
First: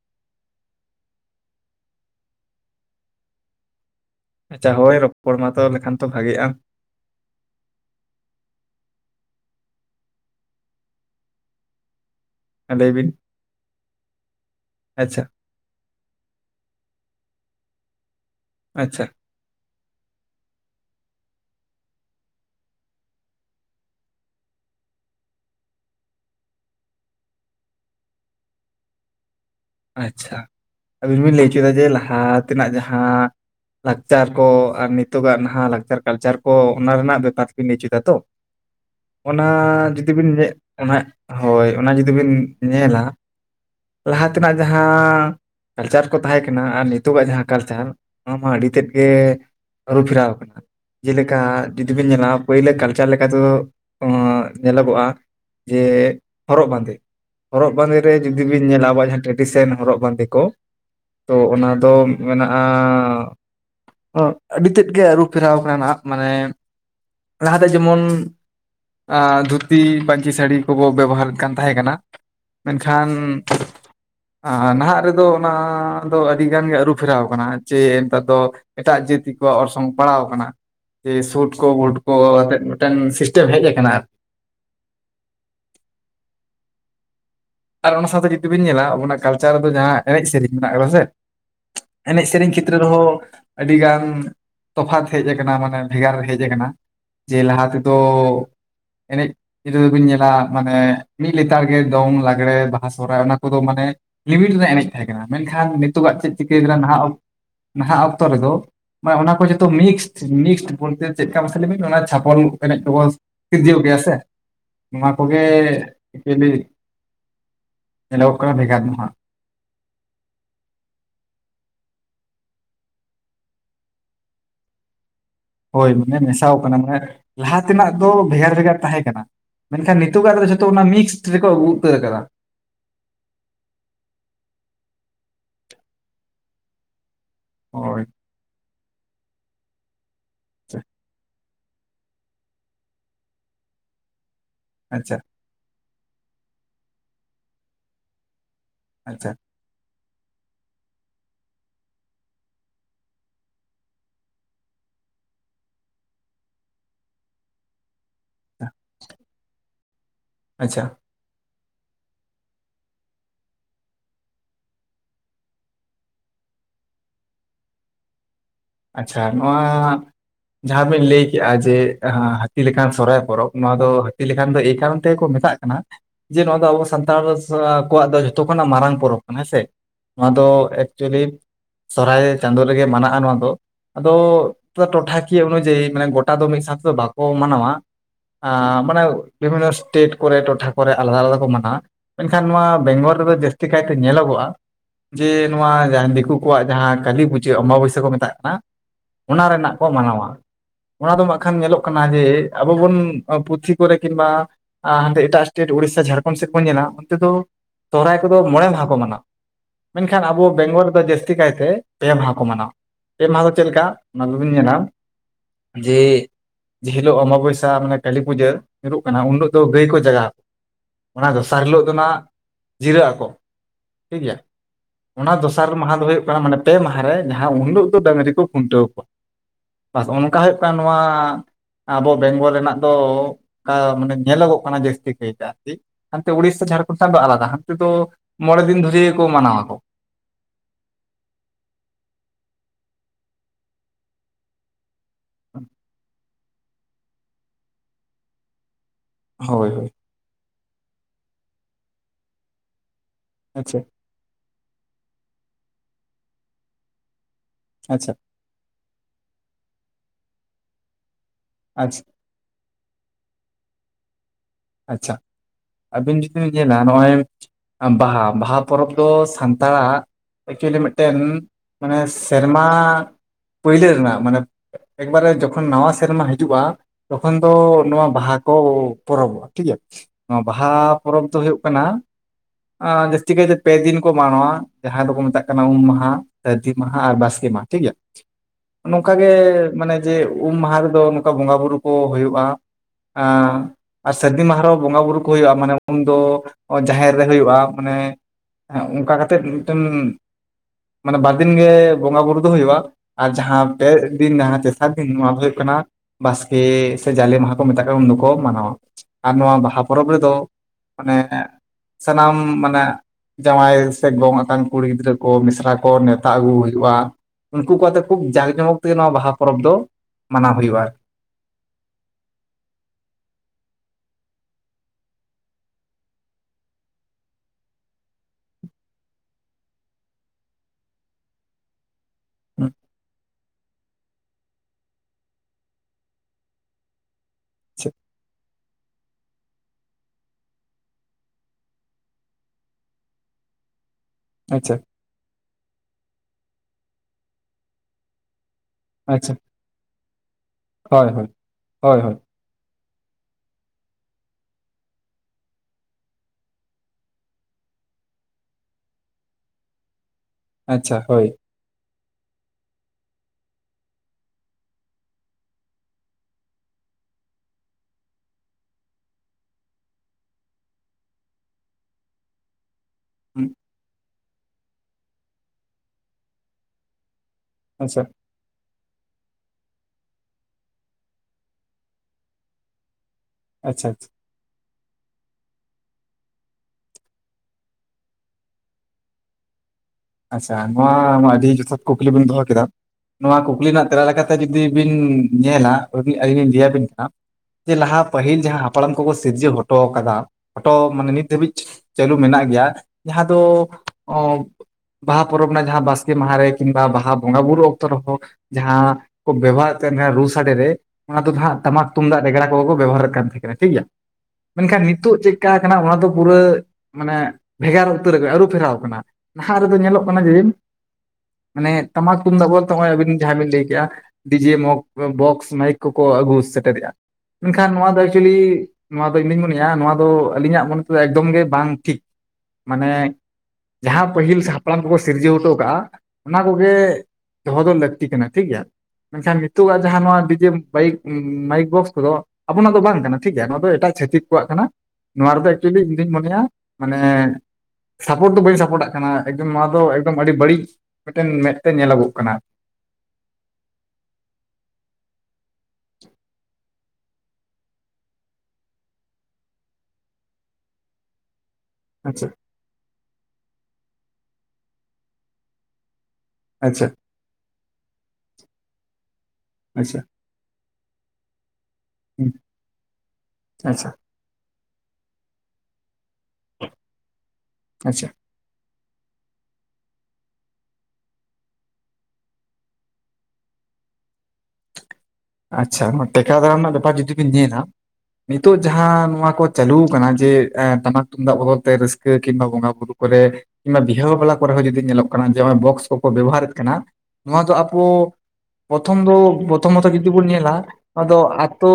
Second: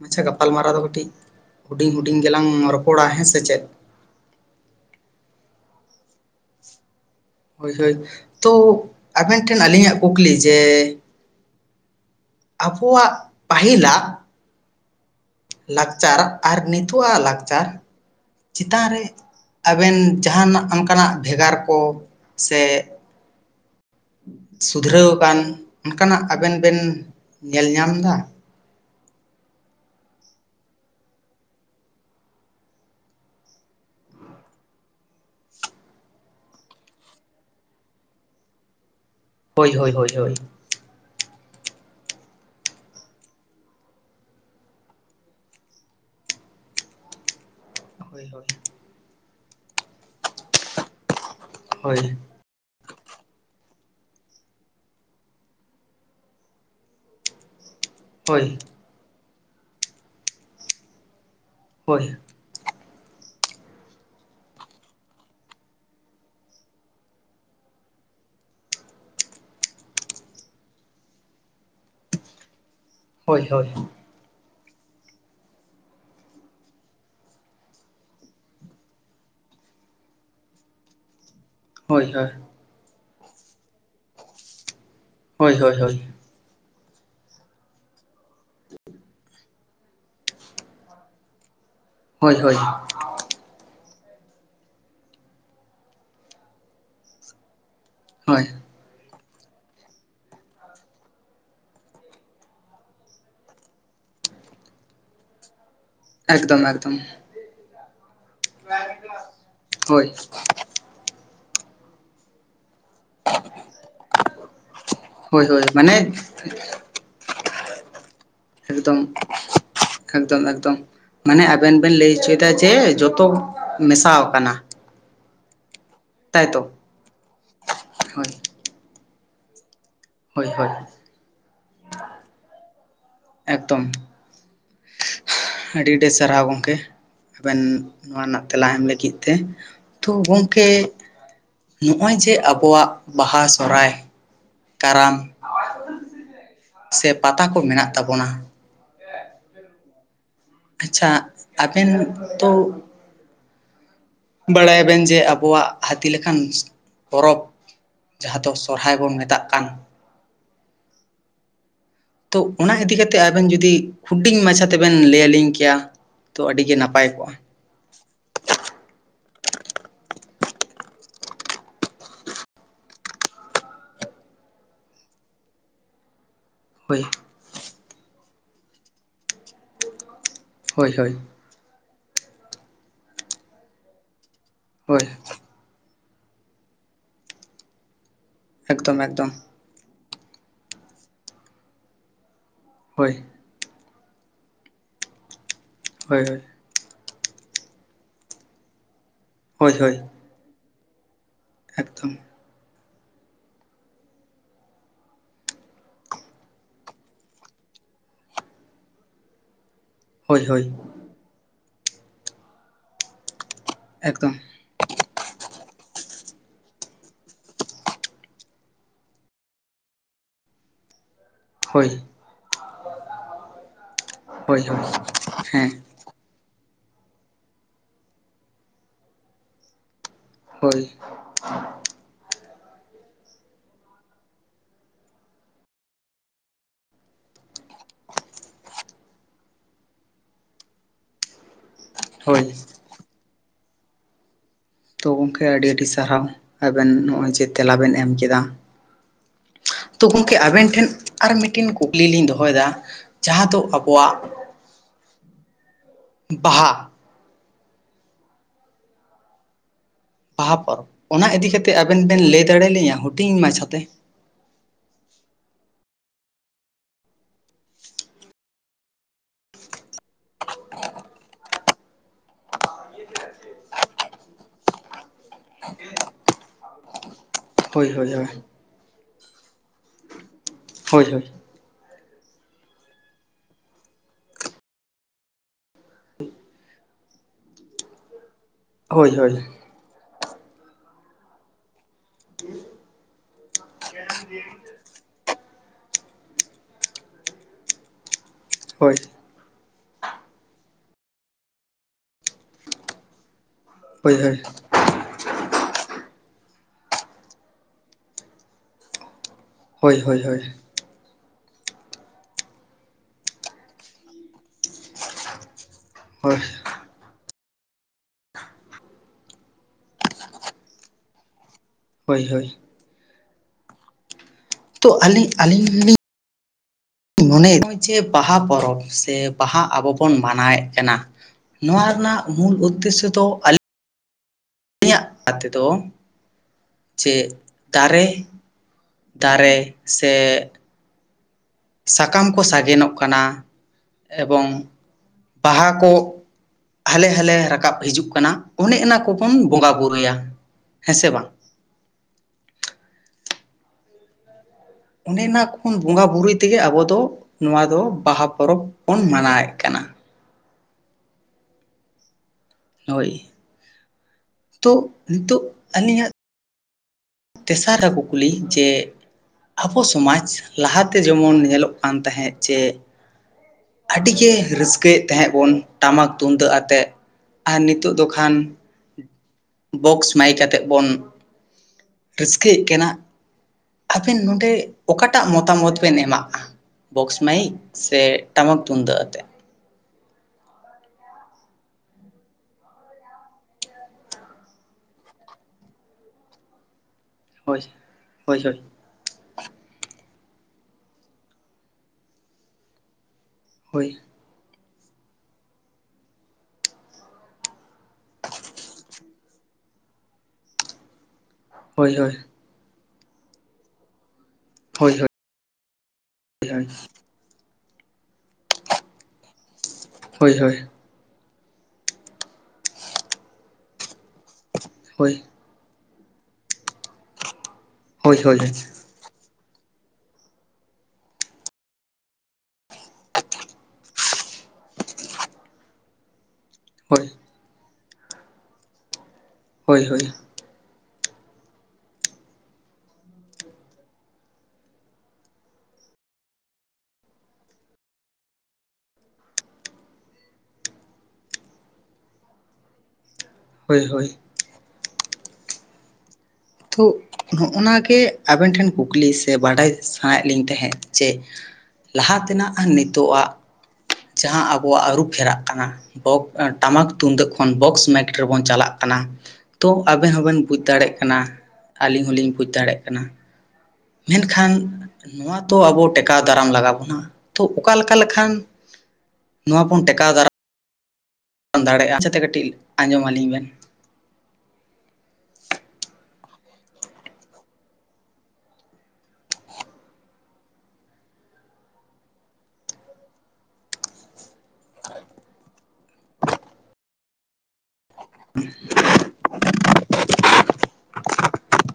[SPEAKER 2] ᱢᱟᱪᱷᱟ ᱜᱟᱯᱟᱞᱢᱟᱨᱟᱣ ᱫᱚ ᱠᱟᱹᱴᱤᱡ ᱦᱩᱰᱤᱧ ᱦᱩᱰᱤᱧ ᱜᱮᱞᱟᱝ ᱨᱚᱯᱚᱲᱟ ᱦᱮᱸ ᱥᱮ ᱪᱮᱫ
[SPEAKER 1] ᱟᱪᱪᱷᱟ ᱦᱳᱭ ᱨᱚᱯᱚᱲ ᱢᱟᱛᱚ ᱞᱮᱠᱷᱟᱱ ᱛᱚ ᱵᱷᱟᱜᱤᱜᱼᱟ
[SPEAKER 2] ᱦᱳᱭ ᱦᱳᱭ ᱛᱚ ᱟᱵᱮᱱ ᱴᱷᱮᱱ ᱟᱹᱞᱤᱧᱟᱜ ᱠᱩᱠᱞᱤ ᱡᱮ
[SPEAKER 1] ᱞᱟᱹᱭ ᱵᱤᱱ
[SPEAKER 2] ᱟᱵᱚᱣᱟᱜ ᱯᱟᱹᱦᱤᱞᱟᱜ
[SPEAKER 1] ᱟᱪᱪᱷᱟ
[SPEAKER 2] ᱞᱟᱠᱪᱟᱨ ᱟᱨ ᱱᱤᱛᱚᱜ ᱟᱜ ᱞᱟᱠᱪᱟᱨ ᱪᱮᱛᱟᱱ ᱨᱮ
[SPEAKER 1] ᱟᱪᱪᱷᱟ
[SPEAKER 2] ᱟᱵᱮᱱ ᱡᱟᱦᱱᱟᱜ ᱚᱱᱠᱟᱱᱟᱜ ᱵᱷᱮᱜᱟᱨ ᱠᱚ ᱥᱮ ᱥᱩᱫᱷᱨᱟᱹᱣ ᱟᱠᱟᱱ ᱚᱱᱠᱟᱱᱟᱜ ᱟᱵᱮᱱ ᱵᱮᱱ ᱧᱮᱞ ᱧᱟᱢ ᱮᱫᱟ
[SPEAKER 1] ᱟᱪᱪᱷᱟ ᱟᱹᱵᱤᱱ ᱵᱤᱱ ᱞᱟᱹᱭ ᱠᱮᱫᱟ ᱞᱟᱦᱟ ᱛᱮᱱᱟᱜ ᱡᱟᱦᱟᱸ ᱞᱟᱠᱪᱟᱨ ᱠᱚ ᱟᱨ ᱱᱤᱛᱚᱜ ᱟᱜ ᱱᱟᱦᱟᱜ ᱞᱟᱠᱪᱟᱨ ᱠᱟᱞᱪᱟᱨ ᱠᱚ ᱚᱱᱟ ᱨᱮᱱᱟᱜ ᱵᱮᱯᱟᱨ ᱠᱤᱱ ᱞᱟᱹᱭ ᱦᱩᱪᱩᱭ ᱫᱟ ᱛᱚ ᱚᱱᱟ
[SPEAKER 2] ᱦᱳᱭ ᱦᱳᱭ ᱦᱳᱭ
[SPEAKER 1] ᱡᱩᱫᱤ ᱵᱤᱱ
[SPEAKER 2] ᱦᱳᱭ
[SPEAKER 1] ᱚᱱᱟ ᱦᱳᱭ ᱚᱱᱟ ᱡᱩᱫᱤ ᱵᱤᱱ ᱧᱮᱞᱟ ᱞᱟᱦᱟ ᱚᱱᱛᱮᱱᱟᱜ ᱡᱟᱦᱟᱸ ᱠᱟᱞᱪᱟᱨ ᱠᱚ ᱛᱟᱦᱮᱸ ᱠᱟᱱᱟ ᱟᱨ ᱱᱤᱛᱚᱜ-ᱟᱜ ᱡᱟᱦᱟᱸ ᱠᱟᱞᱪᱟᱨ
[SPEAKER 2] ᱦᱳᱭ
[SPEAKER 1] ᱚᱱᱟ
[SPEAKER 2] ᱦᱳᱭ
[SPEAKER 1] ᱢᱟ ᱟᱹᱰᱤ ᱛᱮᱫ ᱜᱮ ᱟᱹᱨᱩ ᱯᱷᱮᱨᱟᱣ ᱟᱠᱟᱱᱟ ᱡᱮᱞᱮᱠᱟ ᱡᱩᱫᱤ ᱵᱮᱱ
[SPEAKER 2] ᱦᱳᱭ
[SPEAKER 1] ᱧᱮᱞᱟ ᱯᱳᱭᱞᱳ ᱠᱟᱞᱪᱟᱨ ᱞᱮᱠᱟᱛᱮᱫᱚ ᱧᱮᱞᱚᱜᱚᱜ-ᱟ ᱡᱮ ᱦᱚᱨᱚᱜ ᱵᱟᱸᱫᱮ ᱦᱚᱨᱚᱜ ᱵᱟᱸᱫᱮ ᱡᱮ ᱡᱩᱫᱤ
[SPEAKER 2] ᱦᱳᱭ
[SPEAKER 1] ᱵᱤᱱ ᱧᱮᱞᱟ ᱟᱵᱚ ᱡᱟᱦᱟᱸ ᱴᱨᱮᱰᱤᱥᱮᱱ ᱦᱚᱨᱚᱜ ᱵᱟᱸᱫᱮ ᱠᱚ ᱛᱚ ᱚᱱᱟ ᱫᱚ
[SPEAKER 2] ᱦᱳᱭ
[SPEAKER 1] ᱢᱮᱱᱟᱜ ᱟᱻ ᱟᱹᱰᱤ ᱛᱮᱫ ᱜᱮ ᱟᱹᱨᱩᱯᱷᱮᱨᱟᱣ ᱠᱟᱱᱟ ᱱᱟᱦᱟᱜ ᱢᱟᱱᱮ ᱞᱟᱦᱟᱛᱮ ᱡᱮᱢᱚᱱ ᱟᱻ ᱫᱷᱩᱛᱤ ᱯᱟᱹᱧᱪᱤ ᱥᱟᱹᱲᱤ ᱠᱚᱵᱚ ᱵᱮᱵᱚᱦᱟᱨᱮᱫ ᱠᱟᱱ ᱛᱟᱦᱮᱸ ᱠᱟᱱᱟ ᱢᱮᱱᱠᱷᱟᱱ
[SPEAKER 2] ᱦᱳᱭ ᱦᱳᱭ
[SPEAKER 1] ᱱᱟᱦᱟᱜ ᱨᱮᱫᱚ ᱚᱱᱟ ᱫᱚ ᱟᱹᱰᱤ ᱜᱟᱱ ᱜᱮ ᱟᱹᱨᱩᱯᱷᱮᱨᱟᱣ ᱠᱟᱱᱟ ᱪᱮ ᱱᱮᱛᱟᱨ ᱫᱚ ᱮᱴᱟᱜ ᱡᱟᱹᱛᱤ ᱠᱚᱣᱟᱜ ᱚᱨᱥᱚᱝ ᱯᱟᱲᱟᱣ ᱟᱠᱟᱱᱟ ᱡᱮ ᱥᱩᱴ ᱠᱚ ᱵᱩᱴ
[SPEAKER 2] ᱦᱳᱭ ᱦᱳᱭ
[SPEAKER 1] ᱠᱚ ᱟᱛᱮᱫ ᱢᱤᱫᱴᱟᱝ ᱥᱤᱥᱴᱮᱢ ᱦᱮᱡ ᱟᱠᱟᱱᱟ ᱟᱨᱠᱤ
[SPEAKER 2] ᱦᱳᱭ ᱦᱳᱭ ᱦᱳᱭ
[SPEAKER 1] ᱟᱨ ᱚᱱᱟ ᱥᱟᱶᱛᱮ ᱡᱩᱫᱤ ᱵᱤᱱ ᱧᱮᱞᱟ ᱟᱵᱚᱱᱟᱜ ᱠᱟᱞᱪᱟᱨ ᱨᱮᱫᱚ ᱡᱟᱦᱟᱸ ᱮᱱᱮᱡ ᱥᱮᱨᱮᱧ ᱢᱮᱱᱟᱜ ᱟᱠᱟᱫᱟ ᱥᱮ ᱮᱱᱮᱡ
[SPEAKER 2] ᱦᱳᱭ ᱦᱳᱭ
[SPEAKER 1] ᱥᱮᱨᱮᱧ
[SPEAKER 2] ᱦᱳᱭ
[SPEAKER 1] ᱠᱷᱮᱛᱨᱮ ᱨᱮᱦᱚᱸ ᱟᱹᱰᱤ ᱜᱟᱱ ᱛᱚᱯᱷᱟᱛ ᱦᱮᱡ ᱟᱠᱟᱱᱟ ᱢᱟᱱᱮ ᱵᱷᱮᱜᱟᱨ ᱦᱮᱡ ᱟᱠᱟᱱᱟ ᱡᱮ ᱞᱟᱦᱟᱛᱮ ᱛᱚ
[SPEAKER 2] ᱦᱳᱭ
[SPEAKER 1] ᱮᱱᱮᱡ ᱡᱩᱫᱤ ᱵᱮᱱ ᱧᱮᱞᱟ ᱢᱟᱱᱮ ᱢᱤᱫ ᱞᱮᱛᱟᱲ ᱜᱮ ᱫᱚᱝ ᱞᱟᱜ ᱞᱟᱜᱽᱲᱮ ᱵᱟᱦᱟ ᱥᱚᱨᱦᱟᱭ ᱚᱱᱟ ᱠᱚᱫᱚ ᱢᱟᱱᱮ ᱞᱤᱢᱤᱴ ᱨᱮ ᱮᱱᱮᱡ ᱛᱟᱦᱮᱸ ᱠᱟᱱᱟ ᱢᱮᱱᱠᱷᱟᱱ ᱱᱤᱛᱳ ᱟᱜ ᱪᱮᱫ ᱪᱤᱠᱟᱹ
[SPEAKER 2] ᱮᱠᱫᱚᱢ
[SPEAKER 1] ᱠᱟᱱᱟ
[SPEAKER 2] ᱮᱠᱫᱚᱢ
[SPEAKER 1] ᱱᱟᱦᱟᱜ ᱚᱠ ᱱᱟᱦᱟᱜ ᱚᱠᱛᱚ ᱨᱮᱫᱚ ᱢᱟᱱᱮ ᱚᱱᱟ ᱠᱚ ᱡᱚᱛᱚ ᱢᱤᱠᱥ
[SPEAKER 2] ᱦᱳᱭ
[SPEAKER 1] ᱢᱤᱠᱥ ᱵᱚᱞᱛᱮ ᱪᱮᱫ ᱞᱮᱠᱟ ᱢᱟᱥᱮ ᱞᱟᱹᱭᱵᱤᱱ ᱚᱱᱟ ᱪᱷᱟᱯᱚᱞ ᱮᱱᱮᱡ ᱠᱚ ᱥᱤᱨᱡᱟᱹᱣ ᱠᱮᱭᱟ ᱥᱮ ᱱᱚᱣᱟ ᱠᱚᱜᱮ
[SPEAKER 2] ᱦᱳᱭ ᱦᱳᱭ ᱢᱟᱱᱮ <unintelligible>
[SPEAKER 1] ᱧᱮᱞ ᱠᱟᱱᱟ ᱵᱷᱮᱜᱟᱨ ᱢᱚᱦᱟ
[SPEAKER 2] ᱮᱠᱫᱚᱢ ᱮᱠᱫᱚᱢ ᱮᱠᱫᱚᱢ ᱢᱟᱱᱮ ᱟᱵᱮᱱ ᱵᱮᱱ ᱞᱟᱹᱭ ᱦᱚᱪᱚᱭᱮᱫᱟ ᱡᱮ ᱡᱚᱛᱚ ᱢᱮᱥᱟ ᱟᱠᱟᱱᱟ
[SPEAKER 1] ᱦᱳᱭ ᱢᱟᱱᱮ ᱢᱮᱥᱟᱣ
[SPEAKER 2] ᱛᱟᱭᱛᱚ
[SPEAKER 1] ᱠᱟᱱᱟ ᱢᱟᱱᱮ ᱞᱟᱦᱟ ᱛᱮᱱᱟᱜ ᱫᱚ
[SPEAKER 2] ᱦᱳᱭ
[SPEAKER 1] ᱵᱷᱮᱜᱟᱨ ᱵᱷᱮᱜᱟᱨ ᱛᱟᱦᱮᱸ ᱠᱟᱱᱟ ᱢᱮᱱᱠᱷᱟᱱ ᱱᱤᱛᱚᱜ-ᱟ ᱫᱚ
[SPEAKER 2] ᱦᱳᱭ
[SPEAKER 1] ᱡᱚᱛᱚ
[SPEAKER 2] ᱦᱳᱭ
[SPEAKER 1] ᱚᱱᱟ ᱢᱤᱠᱥ ᱨᱮᱠᱚ ᱟᱜᱩ ᱩᱛᱟᱹᱨ ᱟᱠᱟᱫᱟ
[SPEAKER 2] ᱮᱠᱫᱚᱢ ᱟᱹᱰᱤ ᱟᱹᱰᱤ ᱥᱟᱨᱦᱟᱣ ᱜᱚᱢᱠᱮ ᱟᱵᱮᱱ
[SPEAKER 1] ᱦᱳᱭ
[SPEAKER 2] ᱱᱚᱣᱟ ᱨᱮᱱᱟᱜ ᱛᱮᱞᱟ ᱮᱢ ᱞᱟᱹᱜᱤᱫ ᱛᱮ ᱛᱳ ᱜᱚᱝᱠᱮ ᱱᱚᱜ-ᱚᱭ ᱡᱮ ᱟᱵᱚᱣᱟᱜ ᱵᱟᱦᱟ ᱥᱚᱦᱨᱟᱭ ᱠᱟᱨᱟᱢ
[SPEAKER 1] ᱟᱪᱪᱷᱟ
[SPEAKER 2] ᱥᱮ ᱯᱟᱛᱟ ᱠᱚ ᱢᱮᱱᱟᱜ ᱛᱟᱵᱚᱱᱟ
[SPEAKER 1] ᱟᱪᱪᱷᱟ
[SPEAKER 2] ᱟᱪᱪᱷᱟ ᱟᱵᱮᱱ ᱛᱚ ᱵᱟᱲᱟᱭᱟᱵᱚᱱ ᱡᱮ ᱟᱵᱚᱣᱟᱜ ᱦᱟᱹᱛᱤ ᱞᱮᱠᱟᱱ ᱯᱚᱨᱚᱵᱽ ᱡᱟᱦᱟᱸ ᱫᱚ ᱥᱚᱨᱦᱟᱭ ᱵᱚᱱ ᱢᱮᱛᱟᱜ ᱠᱟᱱ
[SPEAKER 1] ᱟᱪᱪᱷᱟ
[SPEAKER 2] <inaudible> ᱛᱚ ᱚᱱᱟ ᱤᱫᱤ ᱠᱟᱛᱮ ᱟᱵᱮᱱ ᱡᱩᱫᱤ ᱦᱩᱰᱤᱧ ᱢᱟᱪᱷᱟ ᱛᱮᱵᱮᱱ ᱞᱟᱹᱭ ᱟᱹᱞᱤᱧ ᱠᱮᱭᱟ ᱛᱚ ᱟᱹᱰᱤᱜᱮ ᱱᱟᱯᱟᱭ ᱠᱚᱜ-ᱟ
[SPEAKER 1] ᱟᱪᱪᱷᱟ ᱱᱚᱣᱟ ᱡᱟᱦᱟᱸᱵᱤᱱ ᱞᱟᱹᱭ ᱠᱮᱜ-ᱟ ᱡᱮ ᱦᱟᱹᱛᱤ ᱞᱮᱠᱟᱱ ᱥᱚᱨᱦᱟᱭ ᱯᱚᱨᱚᱵᱽ ᱱᱚᱣᱟ ᱫᱚ ᱦᱟᱹᱛᱤ ᱞᱮᱠᱟᱱ ᱫᱚ ᱮᱭ ᱠᱟᱨᱚᱱ ᱛᱮᱠᱚ ᱢᱮᱛᱟᱜ ᱠᱟᱱᱟ ᱡᱮ ᱱᱚᱣᱟ ᱫᱚ ᱟᱵᱚ
[SPEAKER 2] ᱦᱳᱭ
[SPEAKER 1] ᱥᱟᱱᱛᱟᱲ ᱥᱟ ᱠᱚᱣᱟᱜ ᱫᱚ ᱡᱷᱚᱛᱚ ᱠᱷᱚᱱᱟᱜ ᱢᱟᱨᱟᱝ ᱯᱚᱨᱚᱵᱽ ᱠᱟᱱᱟ ᱦᱮᱸ ᱥᱮ᱾ ᱱᱚᱣᱟ ᱫᱚ
[SPEAKER 2] ᱦᱳᱭ ᱦᱳᱭ
[SPEAKER 1] ᱮᱠᱪᱩᱭᱮᱞᱤ ᱥᱚᱨᱦᱟᱭ ᱪᱟᱸᱫᱳ ᱨᱮᱜᱮ ᱢᱮᱱᱟᱜᱼᱟ ᱱᱚᱣᱟ ᱫᱚ᱾ ᱟᱫᱚ
[SPEAKER 2] ᱦᱳᱭ
[SPEAKER 1] ᱴᱚᱴᱷᱟ ᱯᱤ ᱚᱱᱩᱡᱟᱭᱤ ᱢᱟᱱᱮ ᱜᱚᱴᱟ ᱫᱚ ᱢᱤᱫ ᱥᱟᱶ ᱛᱮᱫᱚ ᱵᱟᱠᱚ ᱢᱟᱱᱟᱣᱟ᱾ ᱟᱸ
[SPEAKER 2] ᱮᱠᱫᱚᱢ
[SPEAKER 1] ᱢᱟᱱᱮ
[SPEAKER 2] ᱮᱠᱫᱚᱢ
[SPEAKER 1] ᱵᱤᱵᱷᱤᱱᱱᱚ ᱴᱮᱴ ᱠᱚᱨᱮ ᱴᱚᱴᱷᱟ ᱠᱚᱨᱮ ᱟᱞᱟᱫᱟ ᱟᱞᱟᱫᱟ ᱠᱚ ᱢᱟᱱᱟᱣᱟ᱾ ᱢᱮᱱᱠᱷᱟᱱ ᱱᱚᱣᱟ
[SPEAKER 2] ᱦᱳᱭ
[SPEAKER 1] ᱵᱮᱝᱜᱚᱞ ᱨᱮᱫᱚ ᱡᱟᱹᱥᱛᱤ ᱡᱟᱹᱥᱛᱤ ᱠᱟᱭᱛᱮ ᱧᱮᱞᱚᱜᱚᱜᱼᱟ᱾ ᱡᱮ ᱱᱚᱣᱟ
[SPEAKER 2] ᱦᱳᱭ
[SPEAKER 1] ᱫᱤᱠᱩ
[SPEAKER 2] ᱦᱳᱭ
[SPEAKER 1] ᱠᱚᱣᱟᱜ ᱡᱟᱦᱟᱸ ᱠᱟᱞᱤ ᱯᱩᱡᱟᱹ ᱚᱢᱵᱽᱟᱵᱽᱟᱹᱭᱥᱟᱹ ᱠᱚ ᱢᱮᱛᱟᱜ ᱠᱟᱱᱟ᱾ ᱚᱱᱟ
[SPEAKER 2] ᱦᱳᱭ
[SPEAKER 1] ᱨᱮᱱᱟᱜ ᱠᱚ
[SPEAKER 2] ᱦᱳᱭ
[SPEAKER 1] ᱢᱟᱱᱟᱣᱟ, ᱚᱱᱟ ᱫᱚ ᱵᱟᱝᱠᱷᱟᱱ ᱧᱮᱞᱚᱜ ᱠᱟᱱᱟ᱾
[SPEAKER 2] ᱮᱠᱫᱚᱢ
[SPEAKER 1] ᱡᱮ ᱟᱵᱚ ᱵᱚᱱ ᱯᱩᱛᱷᱤ ᱠᱚᱨᱮ ᱠᱤᱢᱵᱟ ᱟ ᱦᱟᱱᱛᱮ ᱮᱴᱟᱜ ᱮᱥᱴᱮᱴ ᱩᱲᱤᱥᱟ ᱡᱷᱟᱲᱠᱷᱚᱸᱰ ᱥᱮᱫ ᱵᱚᱱ ᱧᱮᱞᱟ᱾ ᱚᱱᱛᱮ ᱫᱚ ᱥᱚᱦᱚᱨᱟᱭ ᱠᱚᱫᱚ ᱢᱚᱬᱮ ᱢᱟᱦᱟ ᱠᱚ ᱢᱟᱱᱟᱣᱟ᱾ ᱢᱮᱱᱠᱷᱟᱱ
[SPEAKER 2] ᱦᱳᱭ
[SPEAKER 1] ᱟᱵᱚ
[SPEAKER 2] ᱦᱳᱭ
[SPEAKER 1] ᱵᱮᱝᱜᱚᱞ ᱨᱮᱫᱚ ᱡᱟᱹᱥᱛᱤ ᱠᱟᱭᱛᱮ ᱯᱮ ᱢᱟᱦᱟ ᱠᱚ ᱢᱟᱱᱟᱣᱟ᱾ ᱯᱮ ᱢᱟᱦᱟ ᱫᱚ ᱪᱮᱫ ᱞᱮᱠᱟ? ᱚᱱᱟ
[SPEAKER 2] ᱮᱠᱫᱚᱢ
[SPEAKER 1] ᱫᱚᱵᱤᱱ ᱧᱮᱞᱟ, ᱡᱮ ᱡᱮᱦᱤᱞᱳᱜ ᱚᱢᱵᱽᱟ ᱵᱚᱭᱥᱟ ᱢᱟᱱᱮ ᱠᱟᱹᱞᱤᱯᱩᱡᱟᱹ ᱧᱩᱨᱩᱜ ᱠᱟᱱᱟ᱾ ᱩᱱᱞᱳᱜ ᱫᱚ ᱜᱟᱹᱭ ᱠᱚ ᱡᱟᱜᱟᱣ᱾ ᱚᱱᱟ ᱫᱚᱥ ᱥᱟᱨ ᱦᱤᱞᱳᱜ
[SPEAKER 2] ᱦᱳᱭ
[SPEAKER 1] ᱫᱚ ᱦᱟᱜ ᱡᱤᱨᱟᱹᱜ ᱟᱠᱚ᱾ ᱴᱷᱤᱠᱜᱮᱭᱟ,
[SPEAKER 2] ᱦᱳᱭ ᱦᱳᱭ
[SPEAKER 1] ᱚᱱᱟ ᱫᱚᱥᱟᱨ
[SPEAKER 2] ᱦᱮᱸ
[SPEAKER 1] ᱢᱟᱦᱟ ᱫᱚ ᱦᱩᱭᱩᱜ ᱠᱟᱱᱟ᱾ ᱢᱟᱱᱮ ᱯᱮ ᱢᱟᱦᱟ ᱨᱮ ᱡᱟᱦᱟᱸ ᱩᱱᱞᱳᱜᱷ ᱛᱳ ᱰᱟᱹᱝᱨᱤ ᱠᱚ ᱠᱷᱩᱱᱴᱟᱹᱣ ᱠᱚᱣᱟ᱾ ᱵᱟᱥ ᱚᱱᱠᱟ ᱦᱩᱭᱩᱜ ᱠᱟᱱᱟ
[SPEAKER 2] ᱦᱳᱭ
[SPEAKER 1] ᱱᱚᱣᱟ ᱟᱵᱚ ᱵᱮᱝᱜᱚᱞ ᱨᱮᱱᱟᱜ ᱫᱚ ᱚᱱᱠᱟ ᱢᱟᱱᱮ ᱧᱮᱞᱚᱜᱚᱜ ᱠᱟᱱᱟ ᱡᱟᱹᱥᱛᱤ ᱠᱟᱭᱛᱮ ᱟᱨᱠᱤ᱾ ᱦᱟᱱᱛᱮ ᱩᱲᱤᱥᱥᱟ ᱡᱷᱟᱲᱠᱷᱚᱸᱰ ᱥᱮᱱ ᱫᱚ ᱟᱞᱟᱫᱟ, ᱦᱟᱱᱛᱮ ᱫᱚ ᱢᱚᱬᱮ ᱫᱤᱱ ᱫᱷᱚᱨᱮ ᱠᱚ ᱢᱟᱱᱟᱣᱟ ᱠᱚ᱾
[SPEAKER 2] ᱦᱳᱭ ᱛᱚ ᱜᱚᱢᱠᱮ ᱟᱹᱰᱤ ᱟᱹᱰᱤ ᱥᱟᱨᱦᱟᱣ ᱟᱵᱮᱱ ᱱᱚᱜᱼᱚᱭ ᱡᱮ ᱛᱮᱞᱟ ᱵᱮᱱ ᱮᱢ ᱠᱮᱫᱟ᱾
[SPEAKER 1] ᱦᱳᱭ ᱦᱳᱭ
[SPEAKER 2] ᱛᱚ ᱜᱚᱢᱠᱮ ᱟᱵᱮᱱ ᱴᱷᱮᱱ ᱟᱨ ᱢᱤᱫᱴᱮᱱ ᱠᱩᱠᱞᱤ ᱞᱤᱧ ᱫᱚᱦᱚᱭᱮᱫᱟ᱾ ᱡᱟᱦᱟᱸ ᱫᱚ
[SPEAKER 1] ᱟᱪᱪᱷᱟ
[SPEAKER 2] ᱟᱵᱚᱣᱟᱜ ᱵᱟᱦᱟ
[SPEAKER 1] ᱟᱪᱪᱷᱟ
[SPEAKER 2] ᱵᱟᱦᱟ ᱯᱚᱨᱚᱵᱽ, ᱚᱱᱟ ᱤᱫᱤ ᱠᱟᱛᱮ ᱟᱵᱮᱱ
[SPEAKER 1] ᱟᱪᱪᱷᱟ
[SPEAKER 2] ᱵᱮᱱ ᱞᱟᱹᱭ ᱫᱟᱲᱮ ᱞᱤᱧᱟᱹ ᱦᱩᱰᱤᱧ ᱢᱟᱪᱷᱟᱛᱮ᱾
[SPEAKER 1] ᱟᱪᱪᱷᱟ ᱟᱹᱵᱤᱱ ᱡᱩᱫᱤ ᱵᱤᱱ ᱧᱮᱞᱟ, ᱱᱚᱜᱼᱚᱭ ᱵᱟᱦᱟ ᱵᱟᱦᱟ ᱯᱚᱨᱚᱵᱽ ᱫᱚ ᱥᱟᱱᱛᱟᱲᱟᱜ ᱮᱠᱪᱩᱭᱮᱞᱤ ᱢᱤᱫᱴᱮᱱ ᱢᱟᱱᱮᱥ ᱥᱮᱨᱢᱟ ᱯᱟᱹᱭᱞᱟᱹ ᱨᱮᱱᱟᱜ ᱢᱟᱱᱮ ᱮᱠᱵᱟᱨᱮ ᱡᱚᱠᱷᱚᱱ ᱱᱟᱣᱟ ᱥᱮᱨᱢᱟ ᱦᱤᱡᱩᱜᱼᱟ ᱛᱚᱠᱷᱚᱱ ᱫᱚ
[SPEAKER 2] ᱦᱳᱭ
[SPEAKER 1] ᱱᱚᱣᱟ
[SPEAKER 2] ᱦᱳᱭ ᱦᱳᱭ
[SPEAKER 1] ᱵᱟᱦᱟ ᱠᱚ ᱯᱚᱨᱚᱵᱽᱚᱜᱼᱟ ᱴᱷᱤᱠᱜᱮᱭᱟ᱾ ᱱᱚᱣᱟ ᱵᱟᱦᱟ
[SPEAKER 2] ᱦᱳᱭ
[SPEAKER 1] ᱯᱚᱨᱚᱵᱽ ᱫᱚ ᱦᱩᱭᱩᱜ ᱠᱟᱱᱟ ᱡᱟᱹᱥᱛᱤ ᱠᱟᱭᱛᱮ ᱯᱮ ᱫᱤᱱ ᱠᱚ ᱢᱟᱱᱟᱣᱟ᱾ ᱡᱟᱦᱟᱸ ᱫᱚᱠᱚ ᱢᱮᱛᱟᱜ ᱠᱟᱱᱟ ᱩᱢ ᱢᱟᱦᱟ, ᱥᱟᱹᱨᱫᱤ ᱢᱟᱦᱟ ᱟᱨ ᱵᱟᱥᱠᱮ ᱢᱟ ᱴᱷᱤᱠᱜᱮᱭᱟ᱾
[SPEAKER 2] ᱦᱳᱭ
[SPEAKER 1] ᱱᱚᱝᱠᱟ ᱜᱮ
[SPEAKER 2] ᱦᱳᱭ
[SPEAKER 1] ᱢᱟᱱᱮ ᱡᱮ ᱩᱢ ᱢᱟᱦᱟ ᱨᱮᱫᱚ ᱱᱚᱝᱠᱟ ᱵᱚᱸᱜᱟ ᱵᱩᱨᱩ ᱠᱚ ᱦᱩᱭᱩᱜ <unintelligible> ᱟ ᱟᱨ ᱥᱟᱹᱨᱫᱤ ᱢᱟᱦᱟ ᱨᱮᱦᱚᱸ ᱵᱚᱸᱜᱟ ᱵᱩᱨᱩ ᱠᱚ ᱦᱩᱭᱩᱜᱼᱟ᱾ ᱢᱟᱱᱮ ᱩᱱᱫᱚ ᱱᱚᱜ-ᱚᱭ ᱡᱟᱦᱮᱨ ᱦᱩᱭᱩᱜᱼᱟ, ᱢᱟᱱᱮ
[SPEAKER 2] ᱦᱳᱭ
[SPEAKER 1] ᱚᱱᱠᱟ ᱠᱟᱛᱮ ᱛᱮᱫ ᱢᱤᱫᱴᱮᱱ ᱢᱟᱱᱮ ᱵᱟᱨ ᱫᱤᱱ ᱜᱮ ᱵᱚᱸᱜᱟ ᱵᱩᱨᱩ ᱫᱚ ᱦᱩᱭᱩᱜᱼᱟ ᱟᱨ ᱡᱟᱦᱟᱸ ᱯᱮ
[SPEAKER 2] ᱦᱳᱭ ᱦᱳᱭ
[SPEAKER 1] ᱫᱤᱱ ᱱᱟ <unintelligible> ᱟᱨ ᱫᱤᱱ ᱱᱚᱣᱟ ᱫᱚ ᱦᱩᱭᱩᱜ ᱠᱟᱱᱟ ᱵᱟᱥᱠᱮ ᱥᱮ ᱡᱟᱞᱮ ᱢᱟᱦᱟ ᱠᱚ ᱢᱮᱛᱟᱜ ᱠᱟᱱᱟ᱾ ᱩᱱ ᱫᱚᱠᱚ ᱢᱟᱱᱟᱣᱟ ᱟᱨ ᱱᱚᱣᱟ ᱵᱟᱦᱟ ᱵᱟᱦᱟ
[SPEAKER 2] ᱦᱳᱭ ᱦᱳᱭ ᱦᱳᱭ
[SPEAKER 1] ᱯᱚᱨᱚᱵᱽ
[SPEAKER 2] ᱦᱳᱭ
[SPEAKER 1] ᱨᱮᱫᱚ ᱢᱟᱱᱮ ᱥᱟᱱᱟᱢ ᱢᱟᱱᱮ ᱡᱟᱶᱟᱭ ᱥᱮ ᱜᱚᱝ ᱟᱠᱟᱱ ᱠᱩᱲᱤ ᱜᱤᱫᱽᱨᱟᱹ ᱠᱚ ᱢᱤᱥᱨᱟ ᱠᱚ ᱱᱮᱣᱛᱟ
[SPEAKER 2] ᱦᱳᱭ
[SPEAKER 1] ᱟᱹᱜᱩ ᱦᱩᱭᱩᱜᱼᱟ᱾ ᱩᱱᱠᱩ ᱠᱚ ᱟᱛᱮ ᱠᱷᱩᱵ ᱡᱟᱸᱠ ᱡᱚᱢᱚᱠ ᱛᱮᱜᱮ ᱱᱚᱣᱟ ᱵᱟᱦᱟ ᱯᱚᱨᱚᱵᱽ ᱫᱚ ᱢᱟᱱᱟᱣ ᱦᱩᱭᱩᱜᱼᱟ ᱟᱨᱠᱤ᱾
[SPEAKER 2] ᱦᱳᱭ ᱦᱳᱭ ᱛᱚ ᱟᱹᱞᱤᱧ ᱟᱹᱞᱤᱧ ᱞᱤᱧ ᱢᱚᱱᱮᱭᱮᱫᱟ, ᱱᱚᱜ-ᱚᱭ ᱡᱮ ᱵᱟᱦᱟ ᱯᱚᱨᱚᱵᱽ ᱥᱮ ᱵᱟᱦᱟ ᱟᱵᱚ ᱵᱚᱱ ᱢᱟᱱᱟᱣᱮᱫ ᱠᱟᱱᱟ᱾ ᱱᱚᱣᱟ ᱨᱮᱱᱟᱜ ᱢᱩᱞ ᱩᱫᱽᱫᱮᱥᱥᱚ ᱫᱚ ᱟᱞᱤ ᱟᱛᱮ ᱫᱚ ᱪᱮᱜ
[SPEAKER 1] ᱟᱪᱪᱷᱟ
[SPEAKER 2] ᱫᱟᱨᱮ? ᱫᱟᱨᱮ ᱥᱮ ᱥᱟᱠᱟᱢ ᱠᱚ ᱥᱟᱜᱮᱱᱚᱜ ᱠᱟᱱᱟ ᱮᱵᱚᱝ
[SPEAKER 1] ᱟᱪᱪᱷᱟ
[SPEAKER 2] ᱵᱟᱦᱟ ᱠᱚ ᱦᱟᱞᱮ ᱦᱟᱞᱮ ᱨᱟᱠᱟᱵ ᱦᱤᱡᱩᱜ ᱠᱟᱱᱟ᱾ ᱚᱱᱮ ᱚᱱᱟ ᱠᱚᱵᱚᱱ
[SPEAKER 1] ᱟᱪᱪᱷᱟ
[SPEAKER 2] ᱵᱚᱸᱜᱟ ᱵᱩᱨᱩᱭᱟ᱾ ᱦᱮᱸ
[SPEAKER 1] ᱦᱳᱭ
[SPEAKER 2] ᱥᱮ
[SPEAKER 1] ᱦᱳᱭ
[SPEAKER 2] ᱵᱟᱝ
[SPEAKER 1] ᱦᱳᱭ ᱦᱳᱭ
[SPEAKER 2] ᱚᱱᱮ ᱚᱱᱟ ᱠᱷᱚᱱ ᱵᱚᱸᱜᱟ ᱵᱩᱨᱩᱭ ᱛᱮᱜᱮ ᱟᱵᱚ ᱫᱚ ᱱᱚᱣᱟ ᱫᱚ ᱵᱟᱦᱟ ᱯᱚᱨᱚᱵᱽ ᱵᱚᱱ ᱢᱟᱱᱟᱣᱮᱫ ᱠᱟᱱᱟ
[SPEAKER 1] ᱟᱪᱪᱷᱟ ᱦᱳᱭ
[SPEAKER 2] ᱦᱳᱭ ᱛᱚ ᱱᱤᱛᱚᱜ ᱟᱹᱞᱤᱧᱟᱜ ᱛᱮᱥᱟᱨ ᱨᱮ ᱠᱩᱠᱞᱤ ᱡᱮ ᱟᱵᱚ ᱥᱚᱢᱟᱡᱽ ᱞᱟᱦᱟᱛᱮ ᱡᱮᱢᱚᱱ ᱧᱮᱞᱚᱜ ᱠᱟᱱ ᱛᱟᱦᱮᱸᱫ ᱡᱮ
[SPEAKER 1] ᱦᱮᱸ
[SPEAKER 2] ᱟᱹᱰᱤ ᱜᱮ ᱨᱟᱹᱥᱠᱟᱹᱭᱮᱫ ᱛᱟᱦᱮᱸᱫ ᱵᱚᱱ ᱴᱟᱢᱟᱠ ᱛᱩᱢᱫᱟᱹᱜ ᱟᱛᱮᱫ ᱟᱨ ᱱᱤᱛᱚᱜ
[SPEAKER 1] ᱟᱪᱪᱷᱟ
[SPEAKER 2] ᱫᱚ ᱠᱷᱟᱱ ᱵᱚᱠᱥ ᱢᱟᱭᱤᱠ ᱟᱛᱮᱫ ᱵᱚᱱ ᱨᱟᱹᱥᱠᱟᱹᱭᱮᱫ ᱠᱟᱱᱟ
[SPEAKER 1] ᱟᱪᱪᱷᱟ ᱟᱪᱪᱷᱟ
[SPEAKER 2] ᱟᱵᱮᱱ ᱱᱚᱰᱮ ᱚᱠᱟᱴᱟᱜ ᱢᱚᱛᱟᱢᱚᱛ ᱵᱮᱱ ᱮᱢᱟᱜᱼᱟ ᱵᱚᱠᱥ ᱢᱟᱭᱤᱠ ᱥᱮ ᱴᱟᱢᱟᱠ ᱛᱩᱢᱫᱟᱹᱜ ᱟᱛᱮᱫ
[SPEAKER 1] ᱟᱪᱪᱷᱟ ᱱᱚᱣᱟ ᱢᱟ ᱟᱹᱰᱤ ᱡᱚᱛᱷᱟᱛ ᱠᱩᱠᱞᱤ ᱵᱮᱱ ᱫᱚᱦᱚ ᱠᱮᱫᱟ ᱱᱚᱣᱟ ᱠᱩᱠᱞᱤ ᱨᱮᱱᱟᱜ ᱛᱮᱞᱟ ᱞᱮᱠᱟᱛᱮ ᱡᱩᱫᱤ ᱵᱤᱱ ᱧᱮᱞᱟ ᱟᱵᱤᱱ ᱟᱹᱞᱤᱧ ᱞᱤᱧ ᱞᱟᱹᱭ ᱟᱵᱤᱱ ᱠᱟᱱᱟ
[SPEAKER 2] ᱦᱳᱭ
[SPEAKER 1] ᱡᱮ ᱞᱟᱦᱟ ᱯᱟᱹᱦᱤᱞ
[SPEAKER 2] ᱦᱳᱭ
[SPEAKER 1] ᱡᱟᱦᱟᱸ ᱦᱟᱯᱲᱟᱢ ᱠᱚᱠᱚ ᱥᱤᱨᱡᱟᱹ ᱦᱚ ᱦᱚᱴᱚ ᱟᱠᱟᱫᱟ ᱦᱚᱴᱚ ᱢᱟᱱᱮ ᱱᱤᱛ ᱫᱷᱟᱹᱵᱤᱡ ᱪᱟᱹᱞᱩ ᱢᱮᱱᱟᱜ ᱜᱮᱭᱟ ᱡᱟᱦᱟᱸ ᱫᱚ
[SPEAKER 2] ᱦᱳᱭ
[SPEAKER 1] ᱵᱟᱦᱟ ᱯᱚᱨᱚᱵᱽ ᱨᱮᱱᱟᱜ ᱡᱟᱦᱟᱸ ᱵᱟᱥᱠᱮ ᱢᱟᱦᱟ ᱨᱮ ᱠᱤᱢᱵᱟ ᱵᱟᱦᱟ ᱵᱚᱸᱜᱟ ᱵᱩᱨᱩ ᱚᱠᱛᱚ ᱨᱮᱦᱚᱸ ᱡᱟᱦᱟᱸ ᱠᱚ ᱵᱮᱵᱚᱦᱟᱨ ᱠᱟᱱ ᱛᱟᱦᱮᱸ ᱨᱩ ᱥᱟᱰᱮ ᱨᱮ ᱚᱱᱟ ᱫᱚ ᱦᱟᱜ ᱴᱟᱢᱟᱠ
[SPEAKER 2] ᱦᱳᱭ ᱦᱳᱭ
[SPEAKER 1] ᱛᱩᱢᱫᱟᱜ ᱨᱮᱜᱽᱲᱟ ᱠᱚ ᱠᱚ ᱵᱮᱵᱚᱦᱟᱨᱮᱫ ᱠᱟᱱ ᱛᱟᱦᱮᱸ ᱠᱟᱱᱟ ᱴᱷᱤᱠ ᱜᱮᱭᱟ ᱢᱮᱱᱠᱷᱟᱱ
[SPEAKER 2] ᱦᱳᱭ ᱦᱳᱭ
[SPEAKER 1] ᱱᱤᱛᱚᱜ ᱪᱮᱫ ᱪᱮᱠᱟ ᱠᱟᱱᱟ ᱚᱱᱟ ᱫᱚ ᱯᱩᱨᱟᱹ ᱢᱟᱱᱮ ᱵᱷᱮᱜᱟᱨ ᱩᱛᱟᱹᱨ ᱟᱠᱟᱱᱟ ᱟᱹᱨᱩ ᱯᱷᱮᱨᱟᱣ ᱟᱠᱟᱱᱟ ᱱᱟᱦᱟᱜ ᱨᱮᱫᱚ ᱧᱮᱞᱚᱜ ᱠᱟᱱᱟ ᱚᱱᱟ
[SPEAKER 2] ᱦᱳᱭ ᱦᱳᱭ
[SPEAKER 1] ᱡᱮ
[SPEAKER 2] ᱦᱳᱭ
[SPEAKER 1] ᱢᱟᱱᱮ ᱴᱟᱢᱟᱠ ᱛᱩᱢᱫᱟᱜ ᱵᱟᱵᱚᱛ ᱟᱵᱤᱱ ᱡᱟᱦᱟᱸ ᱵᱤᱱ ᱞᱟᱹᱭ ᱠᱮᱜᱼᱟ ᱰᱤᱡᱮ ᱢᱚᱜᱽ
[SPEAKER 2] ᱦᱳᱭ
[SPEAKER 1] ᱵᱚᱠᱥ ᱢᱟᱭᱤᱠ ᱠᱚᱠᱚ ᱟᱹᱜᱩ ᱥᱮᱴᱮᱨᱮᱜᱼᱟ ᱢᱮᱱᱠᱷᱟᱱ ᱱᱚᱣᱟ ᱫᱚ
[SPEAKER 2] ᱦᱳᱭ ᱦᱳᱭ
[SPEAKER 1] ᱮᱠᱪᱩᱭᱮᱞᱤ
[SPEAKER 2] ᱦᱳᱭ
[SPEAKER 1] ᱱᱚᱣᱟ ᱫᱚ ᱤᱧ ᱫᱩᱧ ᱢᱚᱱᱮᱭᱟ ᱱᱚᱣᱟ ᱫᱚ ᱟᱹᱞᱤᱧᱟᱜ ᱢᱚᱱᱮ ᱛᱮᱫᱚ ᱮᱠᱫᱚᱢ ᱜᱮ ᱵᱟᱝ ᱴᱷᱤᱠ ᱢᱟᱱᱮ ᱡᱟᱦᱟᱸ ᱯᱟᱹᱦᱤᱞ ᱥᱮ ᱦᱟᱯᱲᱟᱢ ᱠᱚᱠᱚ ᱥᱤᱨᱡᱟᱹᱣ ᱦᱚᱴᱚ ᱠᱟᱜᱼᱟ ᱚᱱᱟ ᱠᱚᱜᱮ
[SPEAKER 2] ᱦᱳᱭ
[SPEAKER 1] ᱫᱚᱦᱚ ᱫᱚ ᱞᱟᱹᱠᱛᱤ ᱠᱟᱱᱟ ᱴᱷᱤᱠ ᱜᱮᱭᱟ ᱢᱮᱱᱠᱷᱟᱱ ᱱᱤᱛᱚᱜ ᱟᱜ
[SPEAKER 2] ᱦᱳᱭ
[SPEAKER 1] ᱡᱟᱦᱟᱸ ᱱᱚᱣᱟ ᱰᱤᱡᱮ ᱵᱟᱭᱤᱠ ᱢᱟᱭᱤᱠ ᱵᱚᱠᱥ ᱠᱚᱫᱚ ᱟᱵᱚᱱᱟᱜ ᱫᱚ ᱵᱟᱝ ᱠᱟᱱᱟ ᱴᱷᱤᱠ ᱜᱮᱭᱟ ᱱᱚᱣᱟ ᱫᱚ ᱮᱴᱟᱜ ᱪᱷᱟᱹᱛᱤᱠ ᱠᱚᱣᱟᱜ ᱠᱟᱱᱟ ᱱᱚᱣᱟ ᱨᱮᱫᱚ ᱮᱠᱪᱩᱭᱮᱞᱤ ᱤᱧ ᱫᱩᱧ ᱢᱚᱱᱮᱭᱟ ᱢᱟᱱᱮ ᱥᱟᱯᱚᱨᱴ ᱫᱚ ᱵᱟᱹᱧ ᱥᱟᱯᱚᱨᱴᱟᱜ ᱠᱟᱱᱟ ᱠᱟᱱᱟ ᱮᱠᱫᱚᱢ ᱱᱚᱣᱟ ᱫᱚ ᱮᱠᱫᱚᱢ ᱟᱹᱰᱤ ᱵᱟᱹᱲᱤᱡ ᱢᱤᱫᱴᱮᱱ ᱢᱮᱫ ᱛᱮ ᱧᱮᱞᱚᱜᱚᱜ ᱠᱟᱱᱟ
[SPEAKER 2] ᱦᱳᱭ ᱦᱳᱭ ᱛᱚ ᱱᱚᱜᱼᱱᱟ ᱜᱮ ᱟᱵᱮᱱ ᱴᱷᱮᱱ ᱠᱩᱠᱞᱤ ᱥᱮ ᱵᱟᱰᱟᱭ ᱥᱟᱱᱟᱭᱮᱫ ᱞᱤᱧ ᱛᱟᱦᱮᱸᱫ ᱡᱮ ᱞᱟᱦᱟ
[SPEAKER 1] ᱟᱪᱪᱷᱟ
[SPEAKER 2] ᱛᱮᱱᱟᱜ ᱟᱨ ᱱᱤᱛᱳᱜ ᱟᱜ ᱡᱟᱦᱟᱸ ᱟᱵᱚᱣᱟᱜ ᱟᱹᱨᱩ ᱯᱷᱮᱨᱟᱜ ᱠᱟᱱᱟ
[SPEAKER 1] ᱟᱪᱪᱷᱟ
[SPEAKER 2] ᱴᱟᱢᱟᱠ ᱛᱩᱢᱫᱟᱜ ᱠᱷᱚᱱ ᱵᱚᱠᱥ ᱢᱮᱭᱤᱠ ᱨᱮᱵᱚᱱ ᱪᱟᱞᱟᱜ ᱠᱟᱱᱟ ᱛᱚ
[SPEAKER 1] ᱟᱪᱪᱷᱟ
[SPEAKER 2] ᱟᱵᱮᱱ ᱦᱚᱸ ᱵᱮᱱ ᱵᱩᱡᱽ ᱫᱟᱲᱮᱜ ᱠᱟᱱᱟ ᱟᱹᱞᱤᱧ ᱦᱚᱞᱤᱧ ᱵᱩᱡᱽ ᱫᱟᱲᱮᱜ ᱠᱟᱱᱟ
[SPEAKER 1] ᱟᱪᱪᱷᱟ
[SPEAKER 2] ᱢᱮᱱ ᱠᱷᱟᱱ ᱱᱚᱣᱟ ᱛᱚ ᱟᱵᱚ ᱴᱮᱠᱟᱣ ᱫᱟᱨᱟᱢ ᱞᱟᱜᱟᱣ ᱵᱚᱱᱟ ᱛᱚ ᱚᱠᱟ ᱞᱮᱠᱟ
[SPEAKER 1] ᱟᱪᱪᱷᱟ
[SPEAKER 2] ᱞᱮᱠᱷᱟᱱ ᱱᱚᱣᱟ ᱵᱚᱱ ᱴᱮᱠᱟᱣ ᱫᱟᱨᱟᱢ ᱫᱟᱲᱮᱭᱟᱜᱼᱟ ᱟᱪᱪᱷᱟ ᱛᱮ ᱠᱟᱹᱴᱤᱡ ᱟᱸᱡᱚᱢ ᱟᱹᱞᱤᱧ ᱵᱮᱱ
[SPEAKER 1] ᱟᱪᱪᱷᱟ ᱱᱚᱣᱟ ᱴᱮᱠᱟᱣ ᱫᱟᱨᱟᱢ ᱨᱮᱱᱟᱜ ᱵᱮᱯᱟᱨ ᱡᱩᱫᱤ ᱵᱮᱱ ᱧᱮᱞᱟ ᱱᱤᱛᱚᱜ ᱡᱟᱦᱟᱸ ᱱᱚᱣᱟ ᱠᱚ ᱪᱟᱞᱩ ᱠᱟᱱᱟ ᱡᱮ ᱴᱟᱢᱟᱠ ᱛᱩᱢᱫᱟᱜ ᱵᱚᱫᱚᱞ ᱛᱮ ᱨᱟᱹᱥᱠᱟᱹ ᱠᱤᱝᱵᱟ ᱵᱚᱸᱜᱟ ᱵᱩᱨᱩ ᱠᱚᱨᱮ ᱠᱤᱵᱟ ᱵᱤᱦᱟᱹ ᱵᱟᱞᱟ ᱠᱚᱨᱮ ᱦᱚᱸ ᱡᱩᱫᱤ ᱧᱮᱞᱚᱜ ᱠᱟᱱᱟ ᱡᱮ ᱱᱚ ᱚᱭ ᱵᱚᱠᱥ ᱠᱚᱠᱚ ᱵᱮᱵᱷᱟᱨᱮᱫ ᱠᱟᱱᱟ ᱱᱚᱣᱟ ᱫᱚ ᱟᱵᱚ <unintelligible>
[SPEAKER 2] ᱦᱮᱸ <inaudible>
[SPEAKER 1] ᱯᱨᱚᱛᱷᱚᱢ ᱫᱚ ᱯᱨᱚᱛᱷᱚᱢᱚᱛᱚ ᱡᱩᱫᱤ ᱵᱚᱱ ᱧᱮᱞᱟ ᱟᱫᱚ ᱟᱛᱳ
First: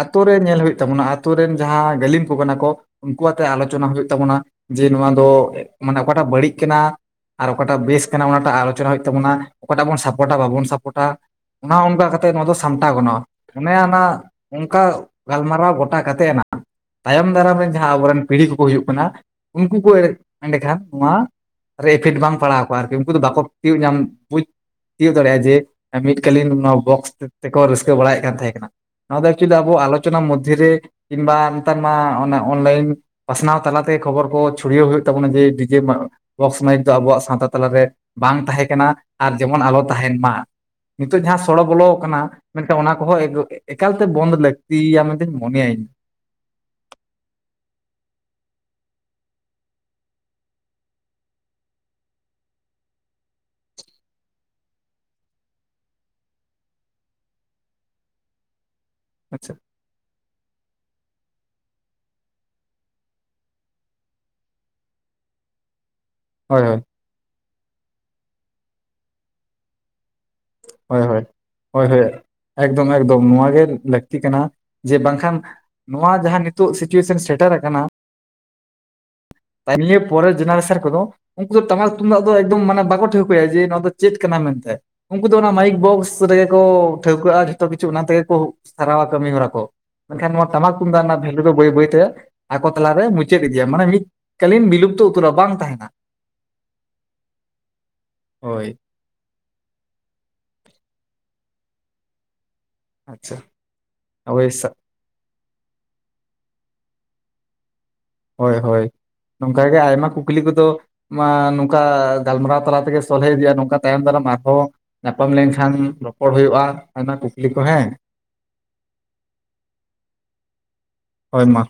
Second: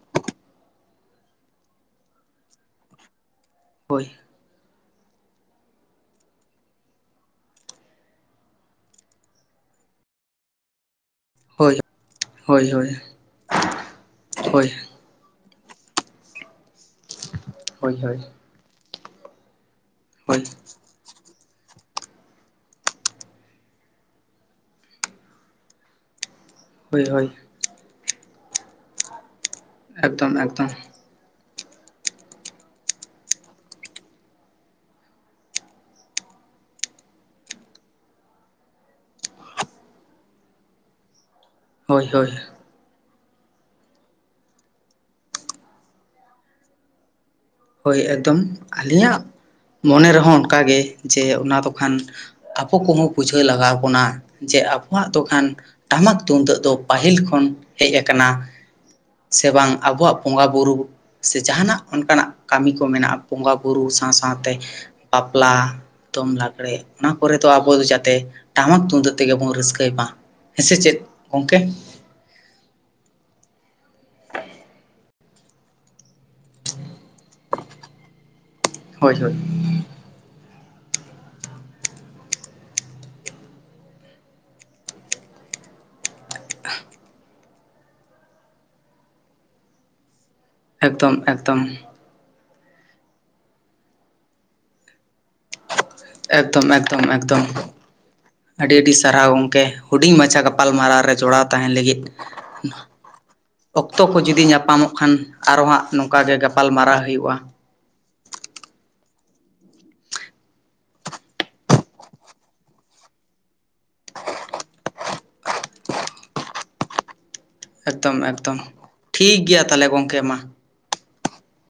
[SPEAKER 1] ᱟᱛᱳ ᱨᱮ ᱧᱮᱞ ᱦᱩᱭᱩᱜ ᱛᱟᱵᱚᱱᱟ ᱟᱛᱳ ᱨᱮᱱ ᱡᱟᱦᱟᱸ ᱜᱟᱹᱞᱤᱢ ᱠᱚ ᱠᱟᱱᱟ ᱠᱚ ᱩᱱᱠᱩ ᱟᱛᱮᱜ ᱟᱞᱳᱪᱚᱱᱟ
[SPEAKER 2] ᱦᱳᱭ
[SPEAKER 1] ᱦᱩᱭᱩᱜ ᱛᱟᱵᱚᱱᱟ ᱡᱮ ᱱᱚᱣᱟ ᱫᱚ ᱢᱟᱱᱮ ᱚᱠᱟᱴᱟᱜ ᱵᱟᱹᱲᱤᱡ ᱠᱟᱱᱟ ᱟᱨ ᱚᱠᱟᱴᱟᱜ ᱵᱮᱥ ᱠᱟᱱᱟ ᱚᱱᱟᱴᱟᱜ ᱟᱞᱳᱪᱚᱱᱟ ᱦᱩᱭᱩᱜ ᱛᱟᱵᱚᱱᱟ ᱚᱠᱟᱴᱟᱜ ᱵᱚᱱ ᱥᱟᱯᱳᱴᱟ ᱵᱟᱵᱚᱱ ᱥᱟᱯᱴᱟ
[SPEAKER 2] ᱦᱳᱭ
[SPEAKER 1] ᱚᱱᱠᱟ ᱠᱟᱛᱮᱜ ᱱᱚᱣᱟ ᱫᱚ
[SPEAKER 2] ᱦᱳᱭ ᱦᱳᱭ
[SPEAKER 1] ᱥᱟᱢᱴᱟᱣ ᱜᱟᱱᱚᱜᱼᱟ ᱚᱱᱮ ᱚᱱᱟ
[SPEAKER 2] ᱦᱳᱭ
[SPEAKER 1] ᱚᱱᱠᱟ ᱜᱟᱞᱢᱟᱨᱟᱣ ᱜᱚᱴᱟ ᱠᱟᱛᱮᱫ ᱟᱱ ᱛᱟᱭᱚᱢ ᱫᱟᱨᱟᱢ ᱨᱮᱱ ᱡᱟᱦᱟᱸ
[SPEAKER 2] ᱦᱳᱭ
[SPEAKER 1] ᱟᱵᱚᱨᱮᱱ
[SPEAKER 2] ᱦᱳᱭ
[SPEAKER 1] ᱯᱤᱲᱦᱤ ᱠᱚᱠᱚ ᱦᱩᱭᱩᱜ ᱠᱟᱱᱟ ᱩᱱᱠᱩ ᱠᱚ
[SPEAKER 2] ᱦᱳᱭ
[SPEAKER 1] ᱮᱸᱰᱮᱠᱷᱟᱱ ᱱᱚᱣᱟ ᱤᱯᱷᱮᱠᱴ ᱵᱟᱝ ᱯᱟᱲᱟᱣ ᱠᱚᱣᱟ ᱟᱨᱠᱤ ᱩᱱᱠᱩ ᱫᱚ ᱵᱟᱠᱚ ᱛᱤᱭᱩᱜ ᱧᱟᱢ ᱵᱩᱡ ᱛ ᱛ ᱡᱮ ᱟ <unintelligible> ᱠᱟᱞᱤᱱ ᱱᱚᱣᱟ
[SPEAKER 2] ᱦᱳᱭ
[SPEAKER 1] ᱵᱚᱠᱥ
[SPEAKER 2] ᱦᱳᱭ
[SPEAKER 1] ᱛᱮᱠᱚ ᱨᱟᱹᱥᱠᱟᱹ ᱵᱟᱲᱟᱭᱮᱫ ᱠᱟᱱ ᱛᱟᱦᱮᱸ ᱠᱟᱱᱟ ᱱᱚᱣᱟ ᱫᱚ ᱮᱠᱪᱩᱭᱮᱞᱤ ᱟᱵᱚ ᱟᱞᱳᱪᱚᱱᱟ
[SPEAKER 2] ᱮᱠᱫᱚᱢ
[SPEAKER 1] ᱢᱚᱫᱽᱫᱷᱮ
[SPEAKER 2] ᱮᱠᱫᱚᱢ
[SPEAKER 1] ᱨᱮ ᱠᱤᱝᱵᱟ ᱱᱮᱛᱟᱨ ᱢᱟ ᱚᱱᱮ ᱚᱱᱞᱟᱭᱤᱱ ᱯᱟᱥᱱᱟᱣ ᱛᱟᱞᱟᱛᱮ ᱠᱷᱚᱵᱚᱨ ᱠᱚ ᱪᱷᱩᱲᱭᱟᱹᱣ ᱦᱩᱭᱩᱜ ᱛᱟᱵᱚᱱᱟ ᱡᱮ ᱰᱤᱡᱮ ᱵᱚᱠᱥ ᱢᱟᱭᱤᱠ ᱫᱚ ᱟᱵᱚᱣᱟᱜ ᱥᱟᱶᱛᱟ ᱛᱟᱞᱟᱨᱮ ᱵᱟᱝ ᱛᱟᱦᱮᱸ ᱠᱟᱱᱟ ᱟᱨ ᱡᱮᱢᱚᱱ ᱟᱞᱚ ᱛᱟᱦᱮᱱ ᱢᱟᱹ ᱱᱤᱛᱚᱜ ᱡᱟᱦᱟᱸ ᱥᱚᱲᱚ ᱵᱚᱞᱚ
[SPEAKER 2] ᱦᱳᱭ
[SPEAKER 1] ᱟᱠᱟᱱᱟ
[SPEAKER 2] ᱦᱳᱭ
[SPEAKER 1] ᱢᱮᱱᱠᱷᱟᱱ ᱚᱱᱟ ᱠᱚᱦᱚᱸ ᱮᱠᱟᱞᱛᱮ ᱵᱚᱱᱫ ᱞᱟᱹᱠᱛᱤᱭᱟ ᱢᱮᱱᱛᱮ ᱢᱚᱱᱮᱭᱟ ᱤᱧ
[SPEAKER 2] ᱦᱳᱭ ᱮᱠᱫᱚᱢ ᱟᱹᱞᱤᱧᱟᱜ ᱢᱚᱱᱮ ᱨᱮᱦᱚᱸ ᱚᱱᱠᱟᱜ ᱜᱮ ᱡᱮ ᱚᱱᱟ ᱫᱚᱠᱷᱟᱱ ᱟᱵᱚ ᱠᱚᱦᱚᱸ ᱵᱩᱡᱷᱟᱹᱣ ᱞᱟᱜᱟᱣ ᱵᱚᱱᱟ ᱡᱮ ᱟᱵᱚᱣᱟᱜ ᱫᱚᱠᱷᱟᱱ ᱴᱟᱢᱟᱠ ᱛᱩᱢᱫᱟᱹᱜ ᱫᱚ ᱯᱟᱹᱦᱤᱞ ᱠᱷᱚᱱ ᱦᱮᱡ ᱟᱠᱟᱱᱟᱹ ᱥᱮ
[SPEAKER 1] ᱟᱪᱪᱷᱟ
[SPEAKER 2] ᱵᱟᱝ ᱟᱵᱚᱣᱟᱜ ᱵᱚᱸᱜᱟ ᱵᱩᱨᱩ ᱥᱮ ᱡᱟᱦᱟᱱᱟᱜ ᱚᱱᱠᱟᱱᱟᱜ ᱠᱟᱹᱢᱤ ᱠᱚ ᱢᱮᱱᱟᱜᱼᱟ ᱵᱚᱸᱜᱟ ᱵᱨ ᱥᱟᱶ ᱥᱟᱶᱛᱮ ᱵᱟᱯᱞᱟ ᱫᱚᱝ
[SPEAKER 1] ᱦᱳᱭ
[SPEAKER 2] ᱞᱟᱜᱽᱲᱮ
[SPEAKER 1] ᱦᱳᱭ
[SPEAKER 2] ᱚᱱᱟ ᱠᱚᱨᱮ ᱫᱚ ᱟᱵᱚ ᱫᱚ ᱡᱟᱛᱮ ᱴᱟᱢᱟᱠ ᱛᱩᱢᱫᱟ. ᱛᱮᱜᱮ ᱵᱚᱱ ᱨᱟᱹᱥᱠᱟᱹᱭ ᱢᱟ ᱦᱮᱸ ᱥᱮ ᱪᱮᱫ
[SPEAKER 1] ᱦᱳᱭ ᱦᱳᱭ
[SPEAKER 2] ᱜᱚᱝᱠᱮ
[SPEAKER 1] ᱦᱳᱭ ᱦᱳᱭ ᱮᱠᱫᱚᱢ ᱮᱠᱫᱚᱢ ᱱᱚᱣᱟᱣᱟᱜ ᱜᱮ ᱞᱟᱹᱠᱛᱤ ᱠᱟᱱᱟ ᱡᱮ ᱵᱟᱝᱠᱷᱟᱱ ᱱᱚᱣᱟ ᱡᱟᱦᱟᱸ ᱱᱤᱛᱚᱜ ᱥᱤᱪᱩᱭᱮᱥᱚᱱ ᱥᱮᱴᱮᱨ ᱠᱟᱱᱟ
[SPEAKER 2] ᱦᱳᱭᱼᱦᱳᱭ
[SPEAKER 1] ᱱᱤᱭᱟᱹ ᱯᱚᱨᱮᱨ ᱡᱮᱱᱟᱨᱮ ᱥᱟᱨ ᱠᱚᱫ ᱩᱱᱠᱩ ᱫᱚ ᱴᱟᱢᱟᱠ ᱛᱩᱢᱫᱟᱜ ᱫᱚ ᱮᱠᱫᱚᱢ ᱢᱟᱱᱮ ᱵᱟᱠᱚ ᱴᱷᱟᱹᱣᱠᱟᱹᱭᱟ ᱡᱮ ᱱᱚᱣᱟ ᱫᱚ ᱪᱮᱫ ᱠᱟᱱᱟ ᱢᱮᱱᱛᱮ ᱩᱱᱠᱩ ᱫᱚ ᱚᱱᱟ ᱢᱟᱭᱤᱠ ᱵᱚᱠᱥ ᱨᱮᱜᱮ ᱠᱚ ᱴᱷᱟᱹᱣᱠᱟᱹᱜᱼᱟ ᱡᱷᱚᱛᱚ ᱠᱤᱪᱷᱩ ᱚᱱᱟ ᱛᱮᱜᱮ ᱠᱚ ᱥᱟᱨᱟᱣᱟ ᱠᱟᱹᱢᱤ ᱦᱚᱨᱟ ᱠᱚ ᱢᱮᱱᱠᱷᱟᱱ ᱱᱚᱣᱟ ᱴᱟᱢᱟᱠ ᱛᱩᱢᱫᱟᱜ ᱨᱮᱱᱟᱜ
[SPEAKER 2] ᱮᱠᱫᱚᱢ
[SPEAKER 1] ᱵᱷᱮᱞᱩ ᱫᱚ
[SPEAKER 2] ᱮᱠᱫᱚᱢ
[SPEAKER 1] ᱵᱟᱹᱭ ᱵᱟᱹᱭᱛᱮ ᱟᱠᱚ ᱛᱟᱞᱟᱨᱮ ᱢᱩᱪᱟᱹᱫ ᱤᱫᱤᱭᱟ ᱢᱟᱱᱮ ᱢᱤᱫ ᱠᱟᱞᱤᱱ ᱵᱤᱞᱩᱯᱛᱚ ᱩᱛᱩᱨᱚᱜ ᱟ ᱵᱟᱝ ᱛᱟᱦᱮᱱᱟᱹ
[SPEAKER 2] ᱮᱠᱫᱚᱢ ᱮᱠᱫᱚᱢ ᱮᱠᱫᱚᱢ
[SPEAKER 1] ᱦᱳᱭ
[SPEAKER 2] ᱟᱹᱰᱤ ᱟᱹᱰᱤ ᱥᱟᱨᱦᱟᱣ ᱜᱚᱝᱠᱮ ᱦᱩᱰᱤᱧ ᱢᱟᱪᱷᱟ ᱜᱟᱯᱟᱞᱢᱟᱨᱟᱣ ᱨᱮ ᱡᱚᱲᱟᱣ ᱛᱟᱦᱮᱱ ᱞᱟᱹᱜᱤᱫ
[SPEAKER 1] ᱟᱪᱪᱷᱟ
[SPEAKER 2] ᱚᱠᱛᱚ ᱠᱚ ᱡᱩᱫᱤ
[SPEAKER 1] ᱦᱳᱭ
[SPEAKER 2] ᱧᱟᱯᱟᱢᱚᱜ ᱠᱷᱟᱱ ᱟᱨᱚ ᱦᱟᱸᱜ ᱱᱚᱝᱠᱟ ᱜᱮ ᱜᱟᱯᱟᱞᱢᱟᱨᱟᱣ ᱦᱩᱭᱩᱜᱼᱟ
[SPEAKER 1] ᱦᱳᱭ ᱦᱳᱭ ᱱᱚᱝᱠᱟ ᱜᱮ ᱟᱭᱢᱟ ᱠᱩᱠᱞᱤ ᱠᱚᱫᱚ ᱢᱟ ᱱᱚᱝᱠᱟ ᱜᱟᱞᱢᱟᱨᱟᱣ ᱛᱟᱞᱟ ᱛᱮᱜᱮ ᱥᱚᱞᱦᱮ ᱤᱫᱤᱭᱟ ᱱᱚᱝᱠᱟ ᱛᱟᱭᱚᱢ ᱫᱟᱨᱟᱢ ᱟᱨᱦᱚᱸ ᱧᱟᱯᱟᱢ ᱞᱮᱱᱠᱷᱟᱱ ᱨᱚᱯᱚᱲ ᱦᱩᱭᱩᱜᱼᱟ ᱦ ᱠᱩᱠᱞᱤ ᱠᱚ ᱦᱮᱸ <unintelligible>
[SPEAKER 2] ᱮᱠᱫᱚᱢ ᱮᱠᱫᱚᱢ ᱴᱷᱤᱠ ᱜᱮᱭᱟ ᱛᱟᱦᱚᱞᱮ ᱜᱚᱝᱠᱮ ᱢᱟᱹ
[SPEAKER 1] ᱦᱳᱭ ᱢᱟ